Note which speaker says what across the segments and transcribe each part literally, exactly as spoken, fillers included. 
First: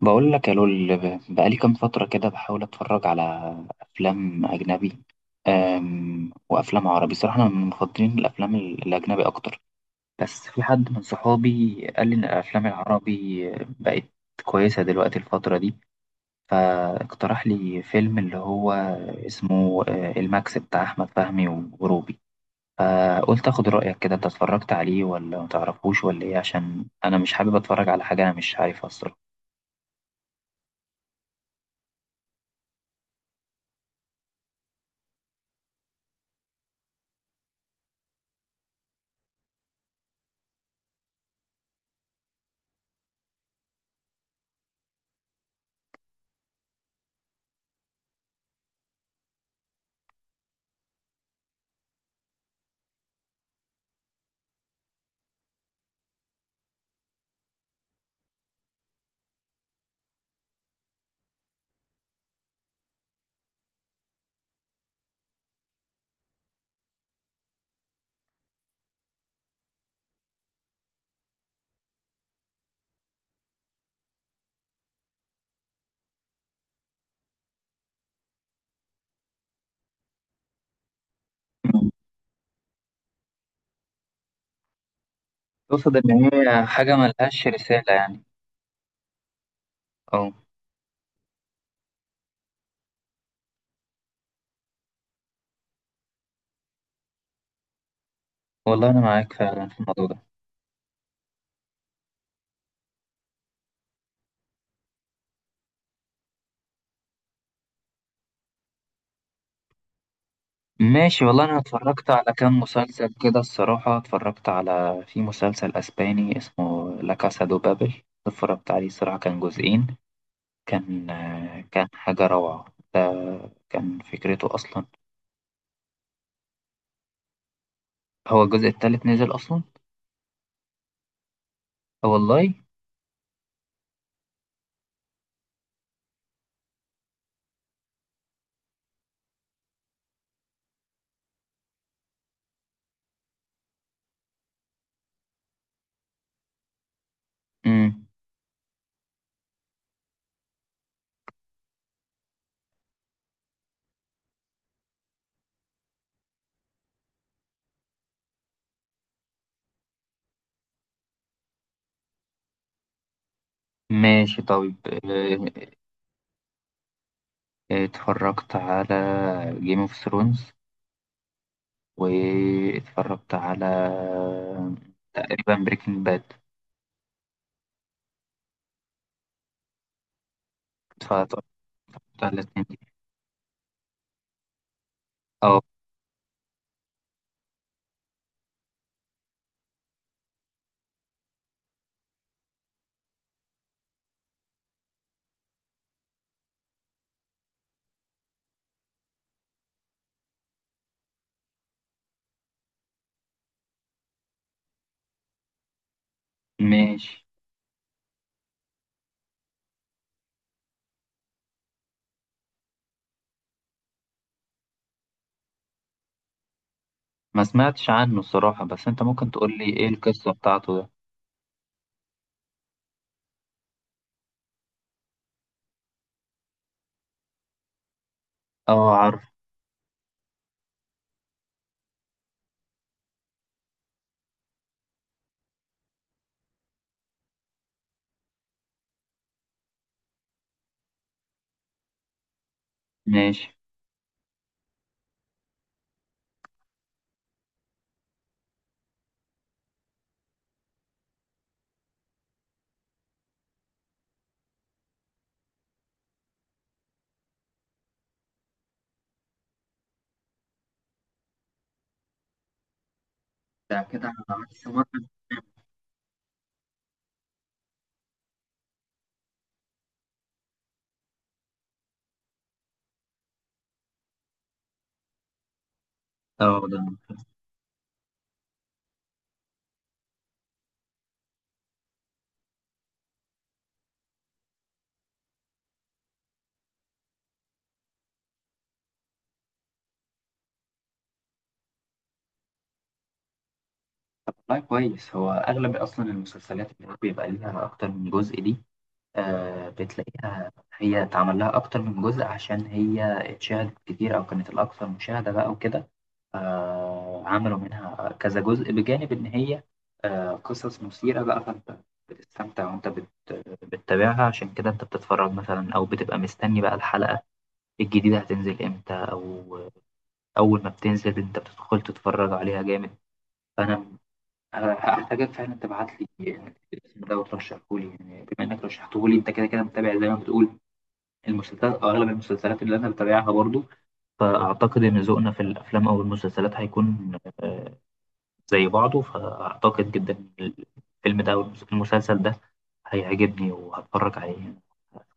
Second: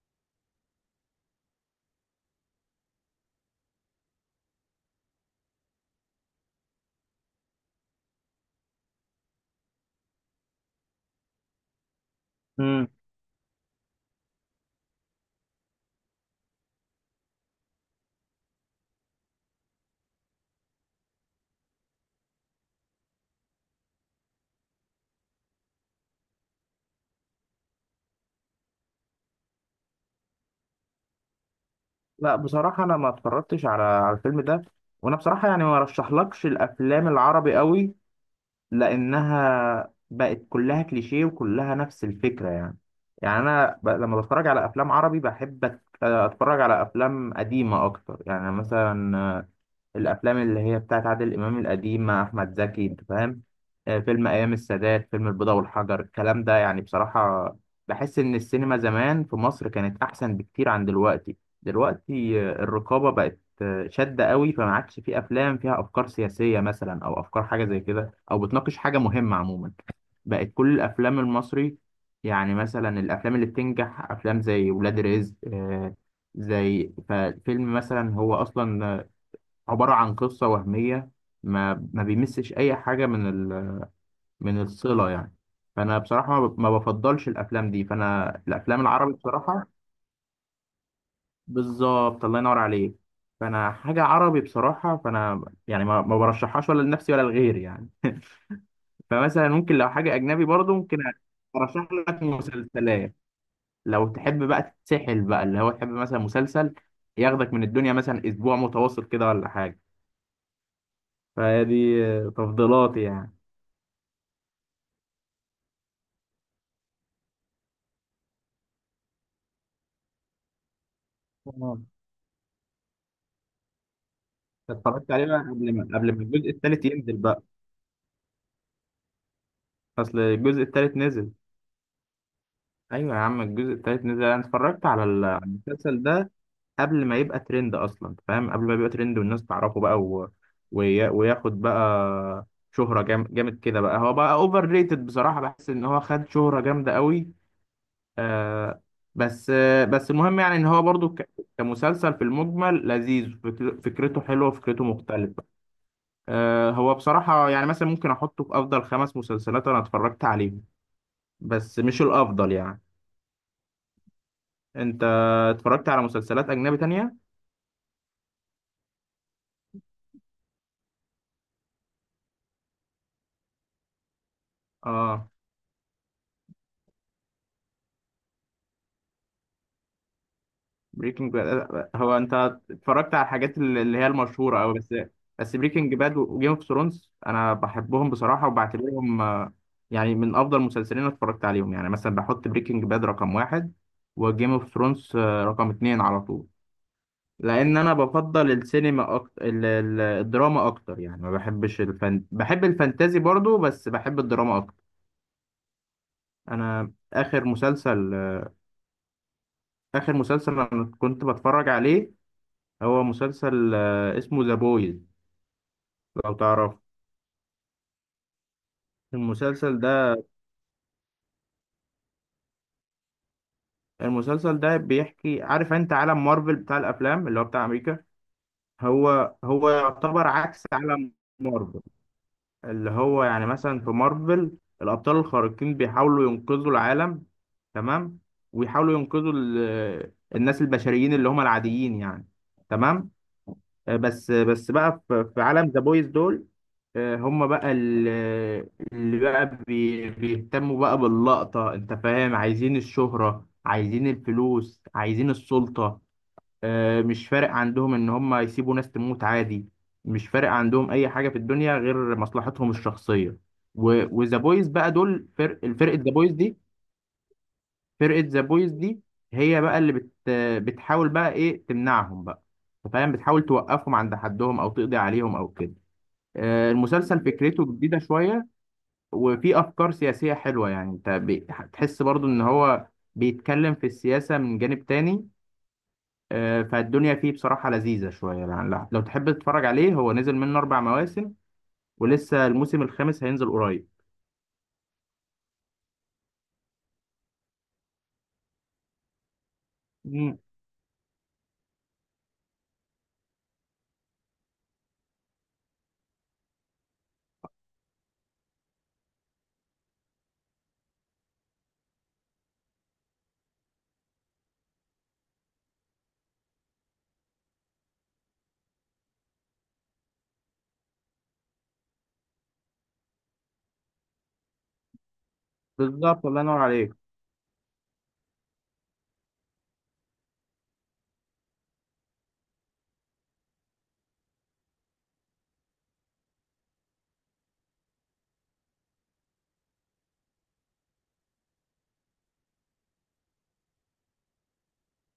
Speaker 1: بقول لك يا لول ب- بقالي كام فترة كده بحاول أتفرج على أفلام أجنبي أم وأفلام عربي. صراحة أنا من مفضلين الأفلام ال- الأجنبي أكتر، بس في حد من صحابي قال لي إن الأفلام
Speaker 2: مم.
Speaker 1: العربي بقت كويسة دلوقتي الفترة دي، فاقترح لي فيلم اللي هو اسمه آه، الماكس بتاع أحمد فهمي وروبي. فقلت أخد رأيك كده، أنت اتفرجت عليه ولا متعرفوش ولا إيه؟ عشان أنا مش حابب أتفرج على حاجة أنا مش عارفها الصراحة.
Speaker 2: لا بصراحة، أنا ما اتفرجتش على على الفيلم ده. وأنا بصراحة يعني، ما رشحلكش الأفلام العربي قوي، لأنها بقت كلها كليشيه وكلها نفس الفكرة. يعني يعني أنا ب... لما بتفرج على أفلام عربي بحب أت- أتفرج على أفلام قديمة أكتر. يعني مثلا الافلام اللي هي بتاعت عادل امام القديم مع احمد زكي، انت فاهم، آه، فيلم ايام السادات، فيلم البيضة والحجر، الكلام ده يعني بصراحة بحس ان السينما زمان في مصر كانت احسن بكتير عن دلوقتي دلوقتي آه، الرقابة بقت آه، شادة قوي، فما عادش في افلام فيها افكار سياسية مثلا او افكار حاجة زي كده او بتناقش حاجة مهمة عموما. بقت كل الافلام المصري يعني مثلا الافلام اللي بتنجح افلام زي ولاد رزق، آه، زي ففيلم مثلا، هو اصلا عبارة عن قصة وهمية، ما ما بيمسش أي حاجة من ال... من الصلة يعني.
Speaker 1: تقصد
Speaker 2: فأنا
Speaker 1: إن
Speaker 2: بصراحة ما ب-
Speaker 1: هي
Speaker 2: ما
Speaker 1: حاجة
Speaker 2: بفضلش
Speaker 1: ملهاش
Speaker 2: الأفلام دي،
Speaker 1: رسالة يعني؟
Speaker 2: فأنا الأفلام العربي بصراحة،
Speaker 1: أه
Speaker 2: بالظبط، الله ينور عليك، فأنا حاجة عربي بصراحة، فأنا يعني ما, ما برشحهاش ولا لنفسي ولا لغيري يعني.
Speaker 1: والله أنا معاك
Speaker 2: فمثلا
Speaker 1: فعلا
Speaker 2: ممكن
Speaker 1: في
Speaker 2: لو
Speaker 1: الموضوع
Speaker 2: حاجة
Speaker 1: ده.
Speaker 2: أجنبي برضو ممكن أرشح لك مسلسلات، لو تحب بقى تتسحل بقى، اللي هو تحب مثلا مسلسل ياخدك من الدنيا مثلا أسبوع متواصل كده ولا حاجة.
Speaker 1: ماشي، والله أنا
Speaker 2: فدي
Speaker 1: اتفرجت على كام
Speaker 2: تفضيلاتي
Speaker 1: مسلسل
Speaker 2: يعني.
Speaker 1: كده الصراحة. اتفرجت على، في مسلسل أسباني اسمه لا كاسا دو بابل. اتفرجت عليه الصراحة، كان جزئين. كان آه، كان حاجة روعة. ده كان فكرته أصلا.
Speaker 2: اتفرجت عليه بقى قبل ما قبل ما الجزء التالت ينزل بقى.
Speaker 1: هو الجزء التالت نزل أصلا؟
Speaker 2: اصل الجزء التالت نزل.
Speaker 1: أه والله.
Speaker 2: ايوه يا عم، الجزء التالت نزل، انا اتفرجت على ال- على المسلسل ده قبل ما يبقى ترند اصلا، فاهم، قبل ما يبقى ترند والناس تعرفه بقى، و... ويا... وياخد بقى شهرة جام... جامد كده بقى. هو بقى اوفر ريتد بصراحة، بحس ان هو خد شهرة جامدة قوي.
Speaker 1: مم.
Speaker 2: آه بس آه بس المهم، يعني ان هو برضو ك... كمسلسل في المجمل لذيذ، فكر... فكرته حلوة، فكرته مختلفة. آه، هو بصراحة يعني مثلا ممكن أحطه في أفضل خمس مسلسلات أنا اتفرجت عليهم، بس مش الأفضل يعني.
Speaker 1: ماشي طيب.
Speaker 2: أنت
Speaker 1: آه،
Speaker 2: اتفرجت على مسلسلات أجنبي تانية؟
Speaker 1: آه، اتفرجت على جيم اوف ثرونز، واتفرجت على
Speaker 2: آه،
Speaker 1: تقريبا بريكنج باد.
Speaker 2: بريكنج
Speaker 1: اتفرجت
Speaker 2: باد. هو
Speaker 1: على
Speaker 2: أنت
Speaker 1: الاتنين دي.
Speaker 2: اتفرجت على الحاجات اللي اللي هي المشهورة أوي بس. بس
Speaker 1: اه.
Speaker 2: بريكنج باد وجيم اوف ثرونز أنا بحبهم بصراحة، وبعتبرهم آه، يعني من أفضل المسلسلين اللي اتفرجت عليهم. يعني مثلا بحط بريكنج باد رقم واحد وجيم اوف ثرونز رقم اتنين على طول، لان انا بفضل السينما اكتر، ال- ال- الدراما اكتر يعني، ما بحبش الفن، بحب الفانتازي برضو، بس بحب الدراما اكتر. انا
Speaker 1: ماشي.
Speaker 2: اخر مسلسل، اخر مسلسل انا كنت بتفرج عليه، هو مسلسل آه، اسمه ذا بويز، لو تعرف
Speaker 1: ما سمعتش عنه الصراحة، بس انت ممكن تقول لي
Speaker 2: المسلسل
Speaker 1: ايه
Speaker 2: ده.
Speaker 1: القصة بتاعته ده؟
Speaker 2: المسلسل ده بيحكي، عارف انت عالم مارفل بتاع الافلام اللي هو بتاع امريكا؟
Speaker 1: اه عارف.
Speaker 2: هو هو يعتبر عكس عالم مارفل، اللي هو يعني مثلا في مارفل الأبطال الخارقين بيحاولوا ينقذوا العالم، تمام، ويحاولوا ينقذوا ال- آه، الناس البشريين اللي هم العاديين يعني، تمام.
Speaker 1: ماشي.
Speaker 2: آه، بس بس بقى في في عالم ذا بويز دول، آه، هم بقى ال- آه، اللي بقى بي- بيهتموا بقى باللقطة، انت فاهم، عايزين الشهرة، عايزين الفلوس، عايزين السلطة. آه، مش فارق عندهم ان هم يسيبوا ناس تموت عادي، مش فارق عندهم اي حاجه في الدنيا غير مصلحتهم الشخصيه.
Speaker 1: ده كده
Speaker 2: وذا
Speaker 1: على ماكس
Speaker 2: بويز بقى
Speaker 1: مارفل؟
Speaker 2: دول، فرق الفرقه ذا بويز دي فرقه ذا بويز دي هي بقى اللي بت بتحاول بقى ايه، تمنعهم بقى، أنت فاهم، بتحاول توقفهم عند حدهم او تقضي عليهم او كده.
Speaker 1: اه
Speaker 2: آه،
Speaker 1: ده.
Speaker 2: المسلسل فكرته جديده شويه، وفي افكار سياسيه حلوه، يعني انت بتحس برضو ان هو بيتكلم في السياسه من جانب تاني. آه، فالدنيا فيه بصراحة لذيذة شوية يعني. لا- لو تحب تتفرج عليه، هو نزل منه أربع مواسم ولسه الموسم الخامس هينزل قريب.
Speaker 1: طب والله كويس. هو اغلب اصلا المسلسلات اللي بيبقى ليها اكتر من جزء دي، آه
Speaker 2: مم.
Speaker 1: بتلاقيها هي اتعمل لها اكتر من جزء عشان هي اتشاهدت كتير او كانت الاكثر مشاهدة بقى وكده. آه عملوا منها كذا جزء، بجانب إن هي آه قصص مثيرة بقى، فأنت بتستمتع وأنت بت- بتتابعها. عشان كده أنت بتتفرج مثلا، أو بتبقى مستني بقى الحلقة الجديدة هتنزل إمتى، أو أول ما بتنزل أنت بتدخل تتفرج عليها جامد. فأنا هحتاجك فعلا تبعت لي
Speaker 2: بالظبط، الله ينور عليك.
Speaker 1: الاسم ده وترشحه لي، يعني بما إنك رشحته لي أنت كده كده متابع زي ما بتقول المسلسلات أو أغلب المسلسلات اللي أنا بتابعها برضو. فأعتقد إن ذوقنا في الأفلام أو المسلسلات هيكون آه، زي بعضه، فأعتقد جدا إن الفيلم ده أو المسلسل ده هيعجبني وهتفرج عليه.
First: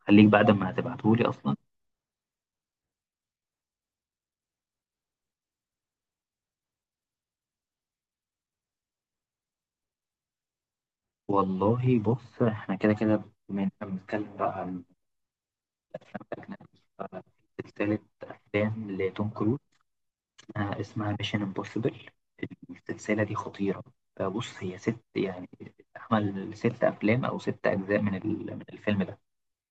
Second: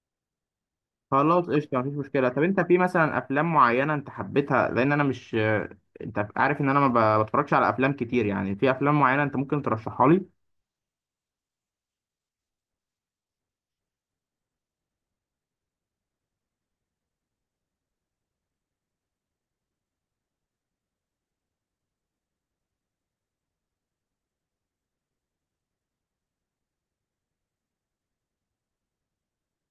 Speaker 1: خليك بعد ما هتبعتهولي
Speaker 2: خلاص
Speaker 1: أصلا.
Speaker 2: قشطة، مفيش مشكلة. طب أنت في مثلا أفلام معينة أنت حبيتها؟ لأن أنا مش آه، أنت عارف إن أنا ما ب- بتفرجش على أفلام كتير يعني، في أفلام معينة أنت ممكن ترشحها لي.
Speaker 1: والله بص، إحنا كده كده بما إننا بنتكلم بقى عن الأفلام الأجنبي، ففي سلسلة أفلام لتوم كروز آه، اسمها ميشن امبوسيبل. السلسلة دي خطيرة. فبص، هي ست، يعني عمل ست أفلام أو ست أجزاء من ال- من الفيلم ده.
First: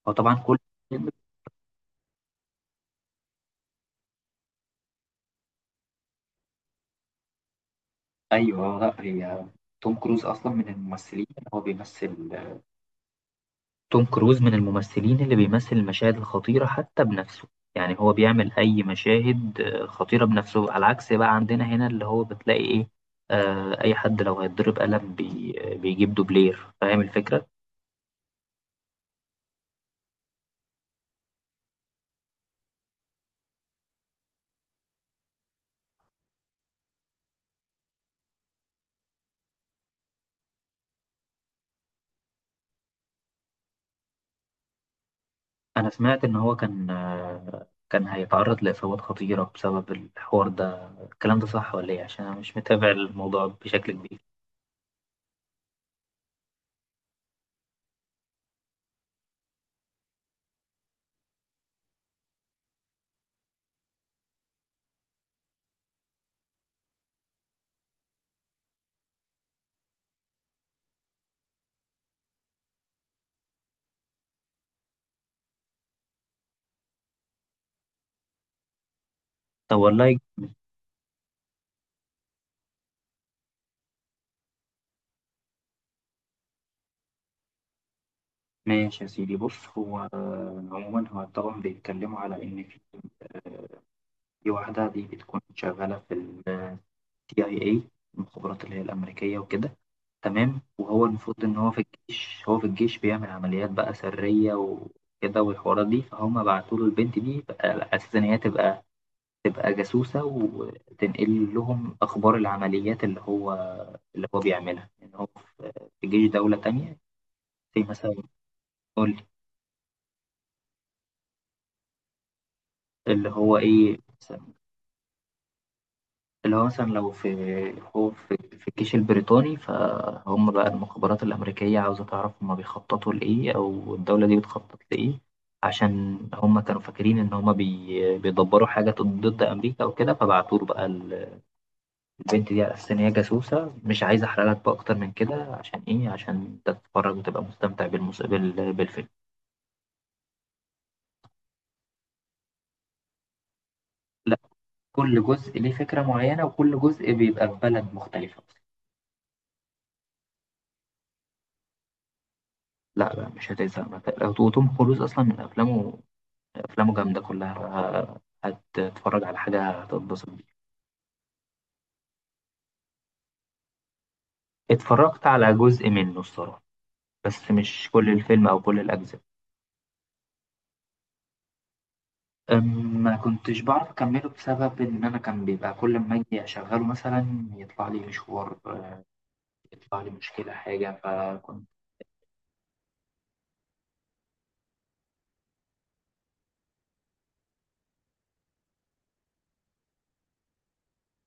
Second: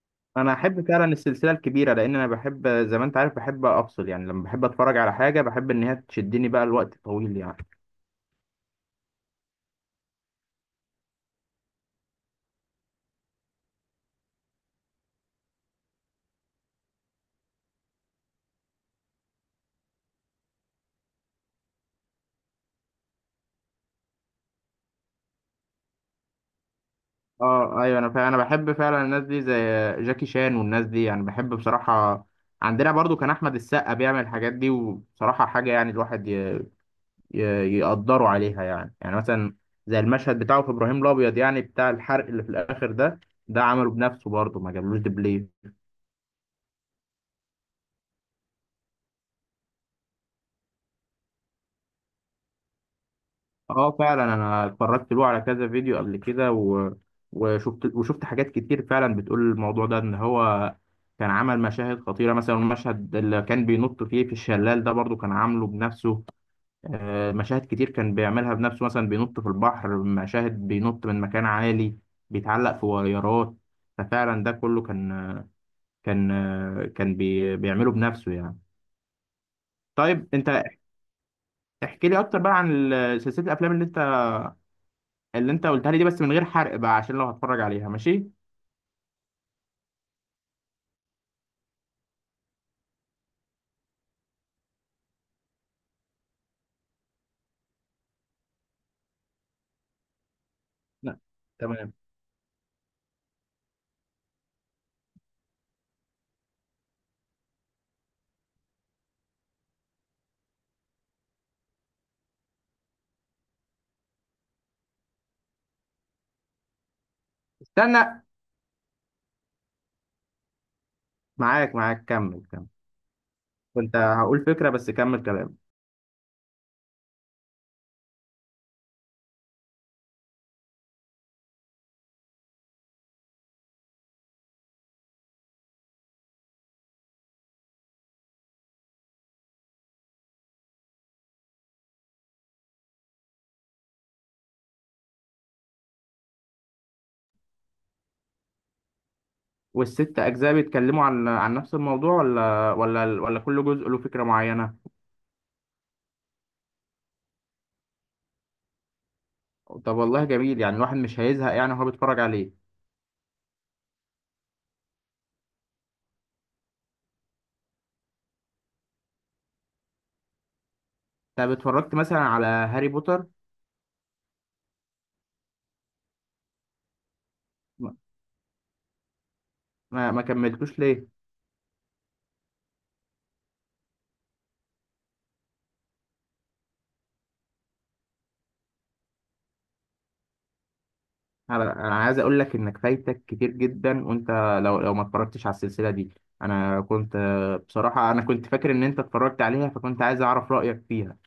Speaker 1: هو طبعا
Speaker 2: أنا
Speaker 1: كل.
Speaker 2: أحب فعلا السلسلة الكبيرة، لأن أنا بحب زي ما أنت عارف بحب أفصل يعني، لما بحب أتفرج على حاجة بحب إن هي تشدني بقى الوقت طويل يعني.
Speaker 1: ايوه، لا، هي توم كروز اصلا من الممثلين، هو بيمثل. توم كروز من الممثلين اللي بيمثل المشاهد الخطيره حتى بنفسه. يعني هو بيعمل اي مشاهد آه، خطيره بنفسه، على عكس بقى عندنا هنا اللي هو بتلاقي ايه. آه اي حد لو هيتضرب قلم بي آه، بيجيب دوبلير فاهم الفكره.
Speaker 2: اه ايوه، انا فا... انا بحب فعلا الناس دي زي جاكي شان والناس دي يعني، بحب بصراحه. عندنا برضو كان احمد السقا بيعمل الحاجات دي، وبصراحه حاجه يعني، الواحد ي... ي... يقدره عليها يعني. يعني مثلا زي المشهد بتاعه في ابراهيم الابيض يعني، بتاع الحرق اللي في الاخر ده، ده عمله بنفسه برضو، ما جابلوش دبلير.
Speaker 1: انا سمعت ان هو كان آه كان هيتعرض لاصابات خطيره بسبب الحوار ده. الكلام ده صح ولا ايه؟ عشان انا مش متابع الموضوع بشكل
Speaker 2: اه
Speaker 1: كبير.
Speaker 2: فعلا، انا اتفرجت له على كذا فيديو قبل كده، و... وشفت وشفت حاجات كتير فعلا بتقول الموضوع ده، ان هو كان عمل مشاهد خطيره. مثلا المشهد اللي كان بينط فيه في الشلال ده برضو كان عامله بنفسه. آه، مشاهد كتير كان بيعملها بنفسه، مثلا بينط في البحر، مشاهد بينط من مكان عالي، بيتعلق في ويارات. ففعلا ده كله كان كان كان بي... بيعمله بنفسه يعني.
Speaker 1: طب والله.
Speaker 2: طيب انت احكي لي اكتر بقى عن ال- سلسله الافلام اللي انت، اللي انت قلتها لي دي، بس من غير حرق بقى، عشان لو هتفرج عليها، ماشي.
Speaker 1: ماشي يا سيدي. بص، هو آه، عموما هو طبعا بيتكلموا على ان في في واحده دي بتكون شغاله في السي اي اي إيه، المخابرات اللي هي الامريكيه وكده. تمام، وهو
Speaker 2: لا،
Speaker 1: المفروض ان هو في
Speaker 2: تمام،
Speaker 1: الجيش، هو في الجيش بيعمل عمليات بقى سريه وكده والحوارات دي. فهم بعتوا له البنت دي بقى على اساس ان هي تبقى، تبقى جاسوسه، وتنقل لهم اخبار العمليات اللي هو، اللي هو بيعملها، ان هو في في جيش دوله تانية. زي
Speaker 2: استنى،
Speaker 1: مثلا، قول،
Speaker 2: معاك معاك كمل كمل،
Speaker 1: اللي هو
Speaker 2: كنت
Speaker 1: ايه،
Speaker 2: هقول فكرة، بس كمل كلام.
Speaker 1: اللي هو مثلا لو في، هو في, في الجيش البريطاني، فهم بقى المخابرات الأمريكية عاوزة تعرف هم بيخططوا لإيه أو الدولة دي بتخطط لإيه، عشان هم كانوا فاكرين إن هم بي بيدبروا حاجة ضد أمريكا أو كده، فبعتوا له بقى ال- البنت دي على أساس إن هي جاسوسة. مش عايز أحرق لك بقى أكتر من كده، عشان إيه؟ عشان تتفرج وتبقى مستمتع بالمس... بال... بالفيلم.
Speaker 2: والست أجزاء بيتكلموا عن عن نفس الموضوع، ولا ولا ولا كل جزء له فكرة
Speaker 1: لا،
Speaker 2: معينة؟
Speaker 1: كل جزء ليه فكرة معينة وكل جزء بيبقى في بلد مختلفة.
Speaker 2: طب والله جميل، يعني الواحد مش هيزهق يعني وهو بيتفرج عليه.
Speaker 1: لا لا، مش هتزهق. ما ت- وتوم كروز أصلا من أفلامه، أفلامه جامدة كلها، هتتفرج على حاجة هتتبسط بيها.
Speaker 2: طب اتفرجت مثلا على هاري بوتر؟
Speaker 1: اتفرجت على جزء منه الصراحة، بس مش كل الفيلم أو كل الأجزاء.
Speaker 2: ما, ما كملتوش ليه؟
Speaker 1: أم، ما كنتش بعرف أكمله بسبب إن أنا كان بيبقى كل ما أجي أشغله مثلا يطلع لي مشوار، يطلع لي مشكلة، حاجة، فكنت.
Speaker 2: انا أنا عايز اقول لك انك فايتك كتير جدا، وانت لو لو ما اتفرجتش على السلسله دي. انا كنت آه، بصراحه انا كنت فاكر ان انت اتفرجت عليها، فكنت عايز اعرف رايك فيها.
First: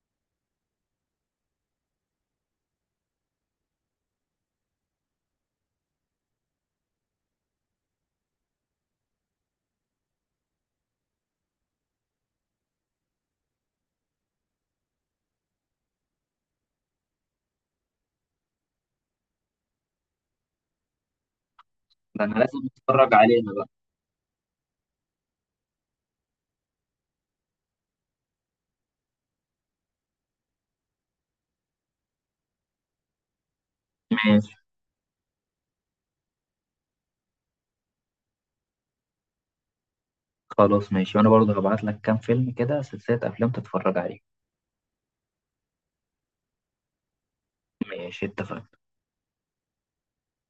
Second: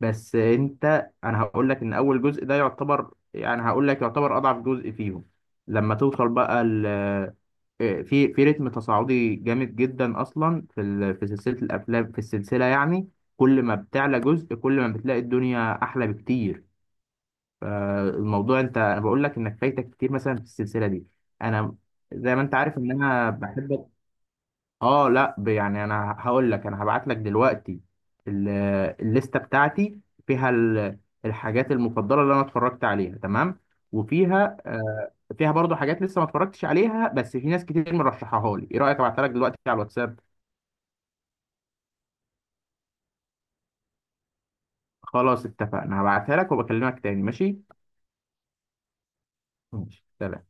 Speaker 2: بس انت انا هقول لك ان اول جزء ده يعتبر يعني، هقول لك يعتبر اضعف جزء فيهم. لما توصل بقى ال آه، في في رتم تصاعدي جامد جدا اصلا في ال- في سلسله الافلام، في السلسله يعني، كل ما بتعلى جزء كل ما بتلاقي الدنيا احلى بكتير. فالموضوع انت، انا بقول لك انك فايتك كتير مثلا في السلسله دي. انا
Speaker 1: أنا
Speaker 2: زي ما انت
Speaker 1: لازم
Speaker 2: عارف ان
Speaker 1: أتفرج
Speaker 2: انا
Speaker 1: عليه أنا بقى.
Speaker 2: بحب، اه لا، ب- يعني انا هقول لك، انا هبعت لك دلوقتي ال- الليسته بتاعتي، فيها ال- الحاجات المفضله اللي انا اتفرجت عليها، تمام.
Speaker 1: ماشي.
Speaker 2: وفيها آه، فيها برضو حاجات لسه ما اتفرجتش عليها، بس في ناس كتير مرشحها لي. ايه رايك ابعتها لك دلوقتي على الواتساب؟
Speaker 1: خلاص ماشي، وأنا برضه هبعت لك كام فيلم كده، سلسلة أفلام تتفرج عليها.
Speaker 2: خلاص اتفقنا، هبعتها لك وبكلمك تاني، ماشي.
Speaker 1: ماشي اتفقنا.
Speaker 2: ماشي، سلام.